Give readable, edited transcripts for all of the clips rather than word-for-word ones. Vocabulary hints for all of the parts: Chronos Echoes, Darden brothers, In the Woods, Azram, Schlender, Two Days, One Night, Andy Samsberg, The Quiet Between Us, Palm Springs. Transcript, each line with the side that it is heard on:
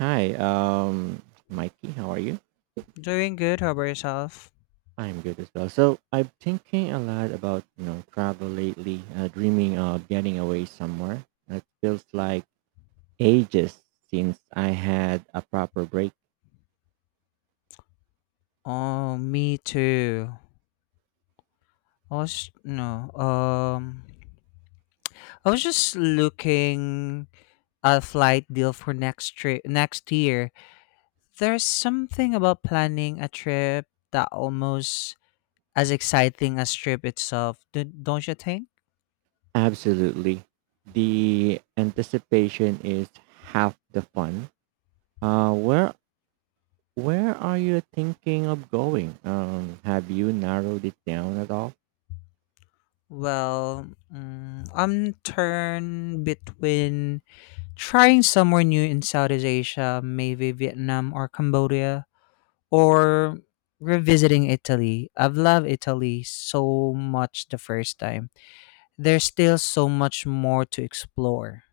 right: Hi, um, Mikey, how are you?
left: Doing good. How about yourself?
right: I'm good as well. So I'm thinking a lot about travel lately. Dreaming of getting away somewhere. It feels like ages since I had a proper break.
left: Oh, me too. I was no. I was just looking at a flight deal for next trip next year. There's something about planning a trip that almost as exciting as trip itself. Don't you think?
right: Absolutely, the anticipation is half the fun. Uh, where where are you thinking of going? Have you narrowed it down at all?
left: Well, I'm torn between trying somewhere new in Southeast Asia, maybe Vietnam or Cambodia or revisiting Italy. I've loved Italy so much the first time. There's still so much more to explore.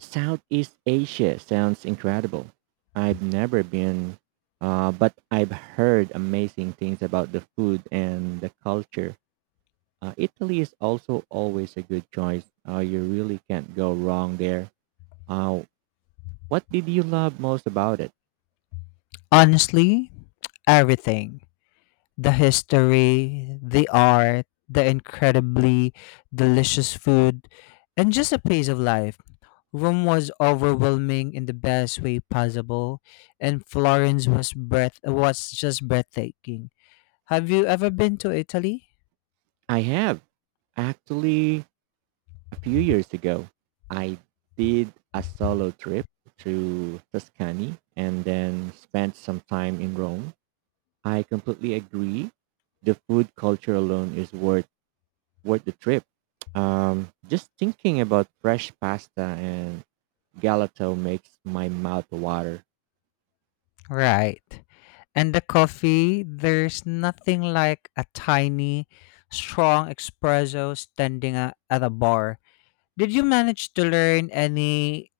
right: Southeast Asia sounds incredible. I've never been, but I've heard amazing things about the food and the culture. Italy is also always a good choice. You really can't go wrong there. Uh, what did you love most about it?
left: Honestly, everything the history, the art, the incredibly delicious food, and just a pace of life. Rome was overwhelming in the best way possible, and Florence was breath was just breathtaking. Have you ever been to Italy?
right: I have, actually, a few years ago. I did a solo trip to Tuscany and then spent some time in Rome. I completely agree. The food culture alone is worth the trip. Just thinking about fresh pasta and galato makes my mouth water.
left: Right. And the coffee, there's nothing like a tiny, strong espresso standing at a bar. Did you manage to learn any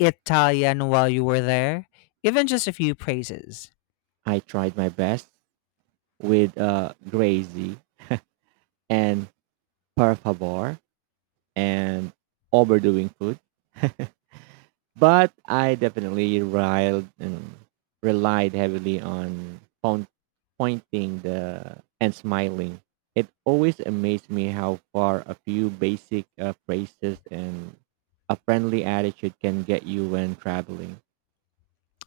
left: Italian while you were there? Even just a few phrases.
right: I tried my best with Grazy and Per Favor and overdoing food. But I definitely relied heavily on pointing the and smiling. It always amazed me how far a few basic phrases and a friendly attitude can get you when traveling.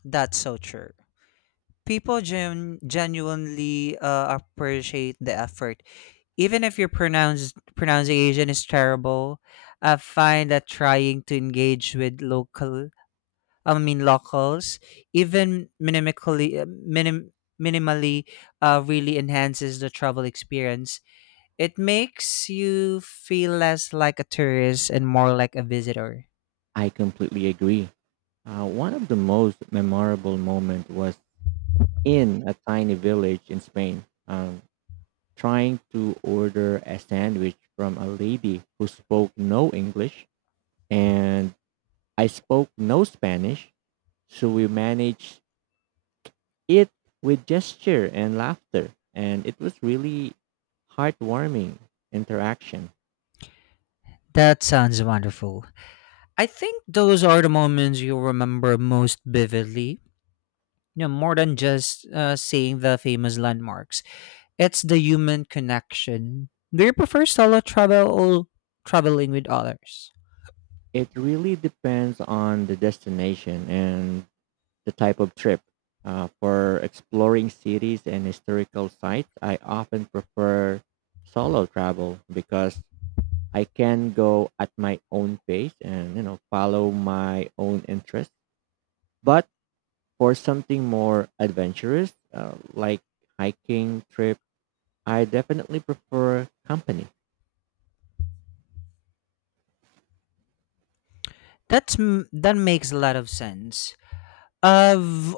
left: That's so true. People genuinely appreciate the effort. Even if your pronunciation is terrible, I find that trying to engage with locals, even minimally really enhances the travel experience. It makes you feel less like a tourist and more like a visitor.
right: I completely agree. One of the most memorable moments was in a tiny village in Spain, trying to order a sandwich from a lady who spoke no English and I spoke no Spanish, so we managed it with gesture and laughter, and it was really heartwarming interaction.
left: That sounds wonderful. I think those are the moments you'll remember most vividly. You know, more than just seeing the famous landmarks, it's the human connection. Do you prefer solo travel or traveling with others?
right: It really depends on the destination and the type of trip. For exploring cities and historical sites, I often prefer solo travel because I can go at my own pace and follow my own interests. But for something more adventurous, like hiking trip, I definitely prefer company.
left: That makes a lot of sense. I've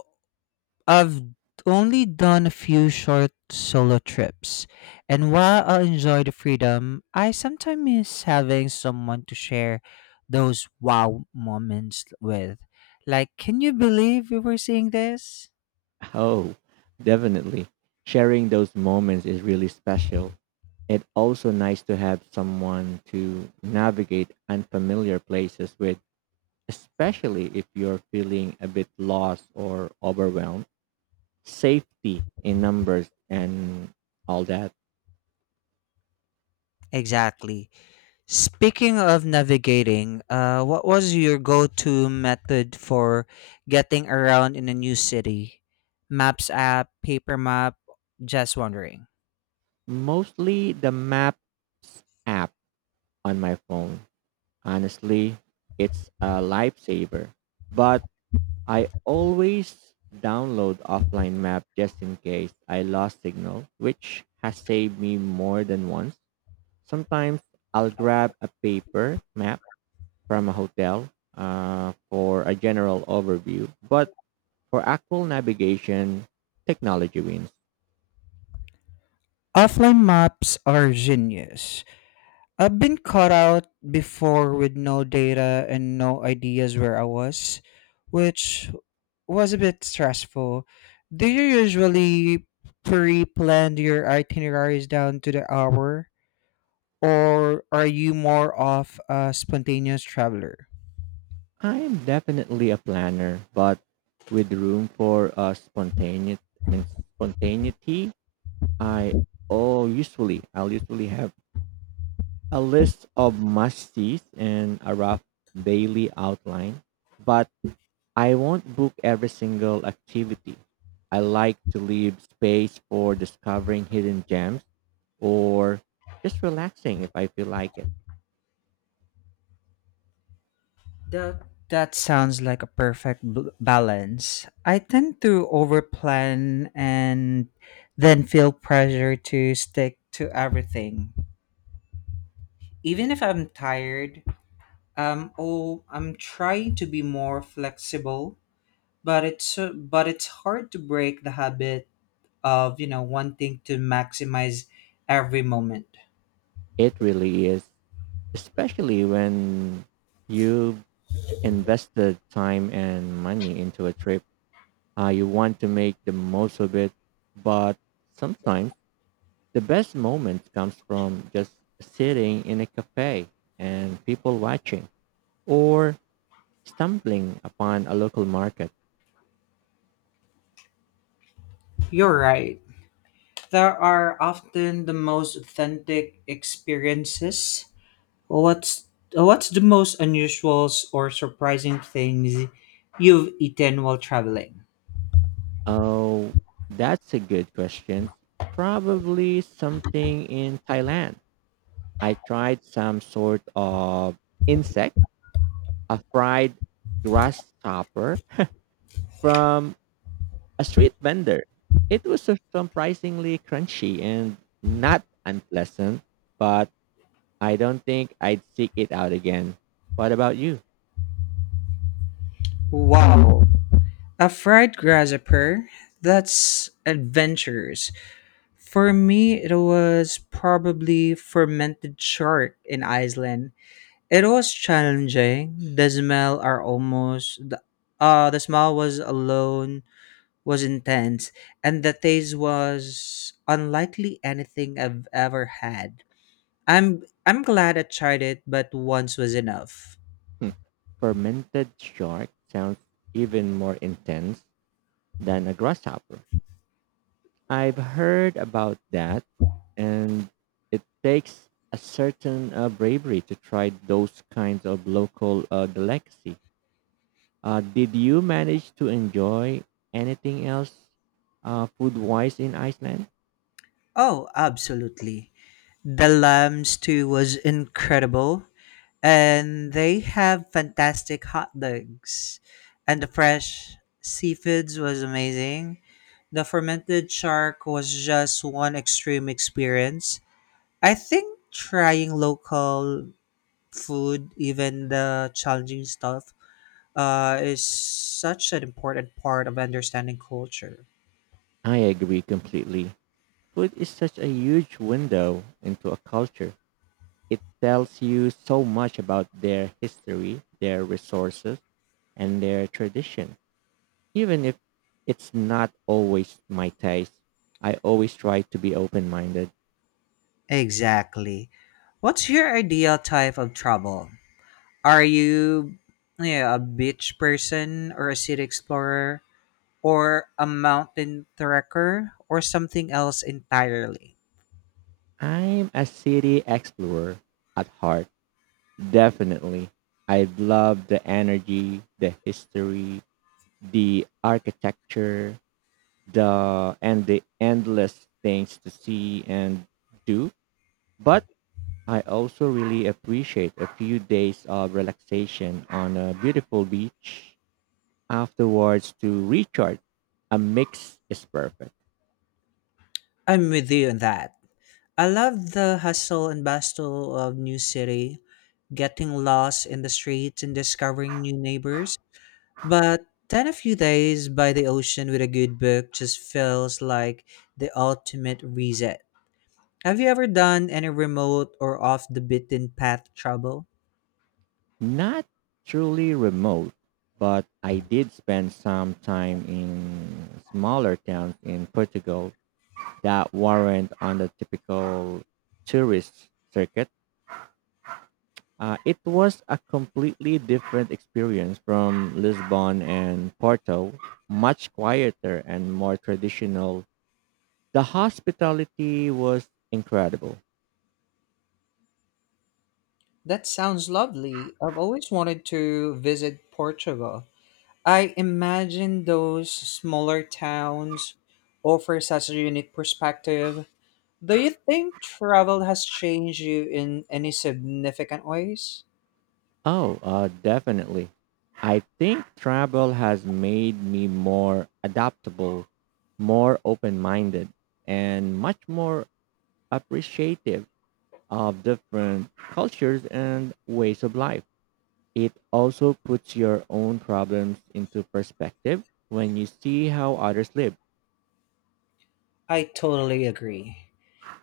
left: I've only done a few short solo trips, and while I enjoy the freedom, I sometimes miss having someone to share those wow moments with. Like, can you believe we were seeing this?
right: Oh, definitely. Sharing those moments is really special. It's also nice to have someone to navigate unfamiliar places with, especially if you're feeling a bit lost or overwhelmed. Safety in numbers and all that.
left: Exactly. Speaking of navigating, what was your go-to method for getting around in a new city? Maps app, paper map? Just wondering.
right: Mostly the maps app on my phone. Honestly, it's a lifesaver. But I always download offline map just in case I lost signal, which has saved me more than once. Sometimes I'll grab a paper map from a hotel for a general overview, but for actual navigation, technology wins.
left: Offline maps are genius. I've been caught out before with no data and no ideas where I was, which was a bit stressful. Do you usually pre plan your itineraries down to the hour, or are you more of a spontaneous traveler?
right: I am definitely a planner, but with room for mean, spontaneity, I I'll usually have a list of must-sees and a rough daily outline, but I won't book every single activity. I like to leave space for discovering hidden gems or just relaxing if I feel like it.
left: That that sounds like a perfect balance. I tend to overplan and then feel pressure to stick to everything. Even if I'm tired, oh, I'm trying to be more flexible, but it's hard to break the habit of, you know, wanting to maximize every moment.
right: It really is, especially when you invested time and money into a trip. You want to make the most of it, but sometimes the best moment comes from just sitting in a cafe and people watching or stumbling upon a local market.
left: You're right. There are often the most authentic experiences. What's what's the most unusual or surprising things you've eaten while traveling?
right: Oh, that's a good question. Probably something in Thailand. I tried some sort of insect, a fried grasshopper from a street vendor. It was surprisingly crunchy and not unpleasant, but I don't think I'd seek it out again. What about you?
left: Wow, a fried grasshopper? That's adventurous. For me, it was probably fermented shark in Iceland. It was challenging. The smell are almost the, The smell was alone was intense and the taste was unlikely anything I've ever had. I'm glad I tried it, but once was enough.
right: Hmm. Fermented shark sounds even more intense than a grasshopper. I've heard about that, and it takes a certain bravery to try those kinds of local delicacy. Did you manage to enjoy anything else food wise in Iceland?
left: Oh, absolutely. The lamb stew was incredible, and they have fantastic hot dogs. And the fresh seafoods was amazing. The fermented shark was just one extreme experience. I think trying local food, even the challenging stuff, is such an important part of understanding culture.
right: I agree completely. Food is such a huge window into a culture. It tells you so much about their history, their resources, and their tradition. Even if it's not always my taste, I always try to be open minded.
left: Exactly. What's your ideal type of travel? Are you yeah, a beach person or a city explorer or a mountain trekker or something else entirely?
right: I'm a city explorer at heart, definitely. I love the energy, the history, the architecture, the and the endless things to see and do. But I also really appreciate a few days of relaxation on a beautiful beach afterwards to recharge. A mix is perfect.
left: I'm with you on that. I love the hustle and bustle of new city, getting lost in the streets and discovering new neighbors. But then a few days by the ocean with a good book just feels like the ultimate reset. Have you ever done any remote or off the beaten path travel?
right: Not truly remote, but I did spend some time in smaller towns in Portugal that weren't on the typical tourist circuit. It was a completely different experience from Lisbon and Porto, much quieter and more traditional. The hospitality was incredible.
left: That sounds lovely. I've always wanted to visit Portugal. I imagine those smaller towns offer such a unique perspective. Do you think travel has changed you in any significant ways?
right: Oh, definitely. I think travel has made me more adaptable, more open minded, and much more appreciative of different cultures and ways of life. It also puts your own problems into perspective when you see how others live.
left: I totally agree.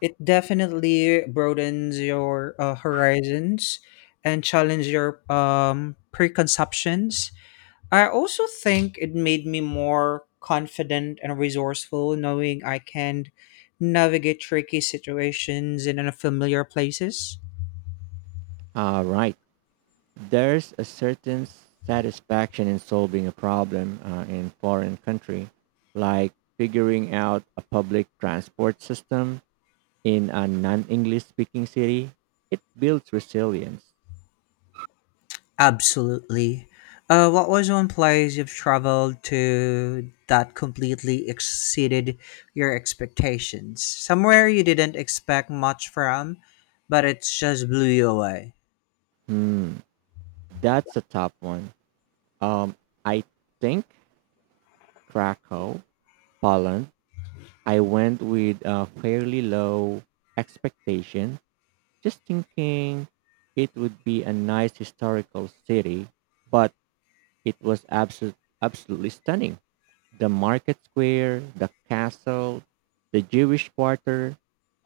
left: It definitely broadens your horizons and challenge your preconceptions. I also think it made me more confident and resourceful knowing I can navigate tricky situations in unfamiliar places.
right: All right. There's a certain satisfaction in solving a problem in foreign country, like figuring out a public transport system in a non-English speaking city. It builds resilience.
left: Absolutely. What was one place you've traveled to that completely exceeded your expectations? Somewhere you didn't expect much from, but it just blew you away.
right: Hmm, that's a top one. Um, I think Krakow, Poland. I went with a fairly low expectation, just thinking it would be a nice historical city, but it was absolutely stunning. The market square, the castle, the Jewish quarter,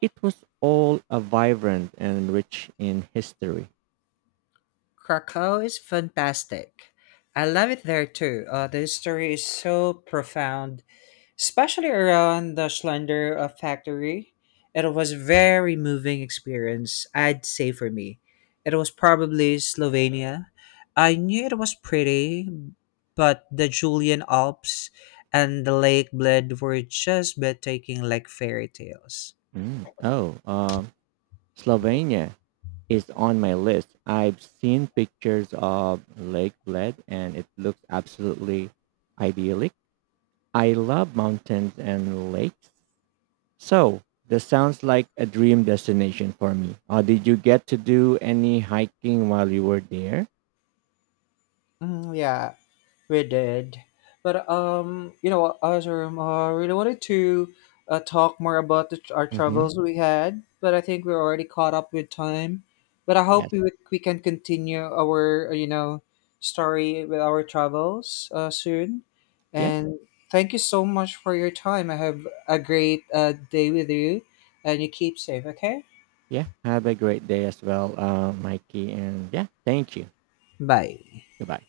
right: it was all a vibrant and rich in history.
left: Krakow is fantastic. I love it there too. The history is so profound especially around the Schlender factory. It was a very moving experience, I'd say for me. It was probably Slovenia. I knew it was pretty, but the Julian Alps and the Lake Bled were just breathtaking like fairy tales.
right: Mm. Oh, Slovenia is on my list. I've seen pictures of Lake Bled and it looks absolutely idyllic. I love mountains and lakes. So this sounds like a dream destination for me. Did you get to do any hiking while you were there?
left: Mm, yeah, we did. But you know what, Azram, I really wanted to talk more about our
right: Mm-hmm.
left: travels we had, but I think we're already caught up with time. But I
right: Yes.
left: hope we can continue our story with our travels soon.
right: Yeah.
left: And thank you so much for your time. I have a great day with you, and you keep safe. Okay.
right: Yeah. Have a great day as well, Mikey. And yeah, thank you.
left: Bye.
right: Goodbye.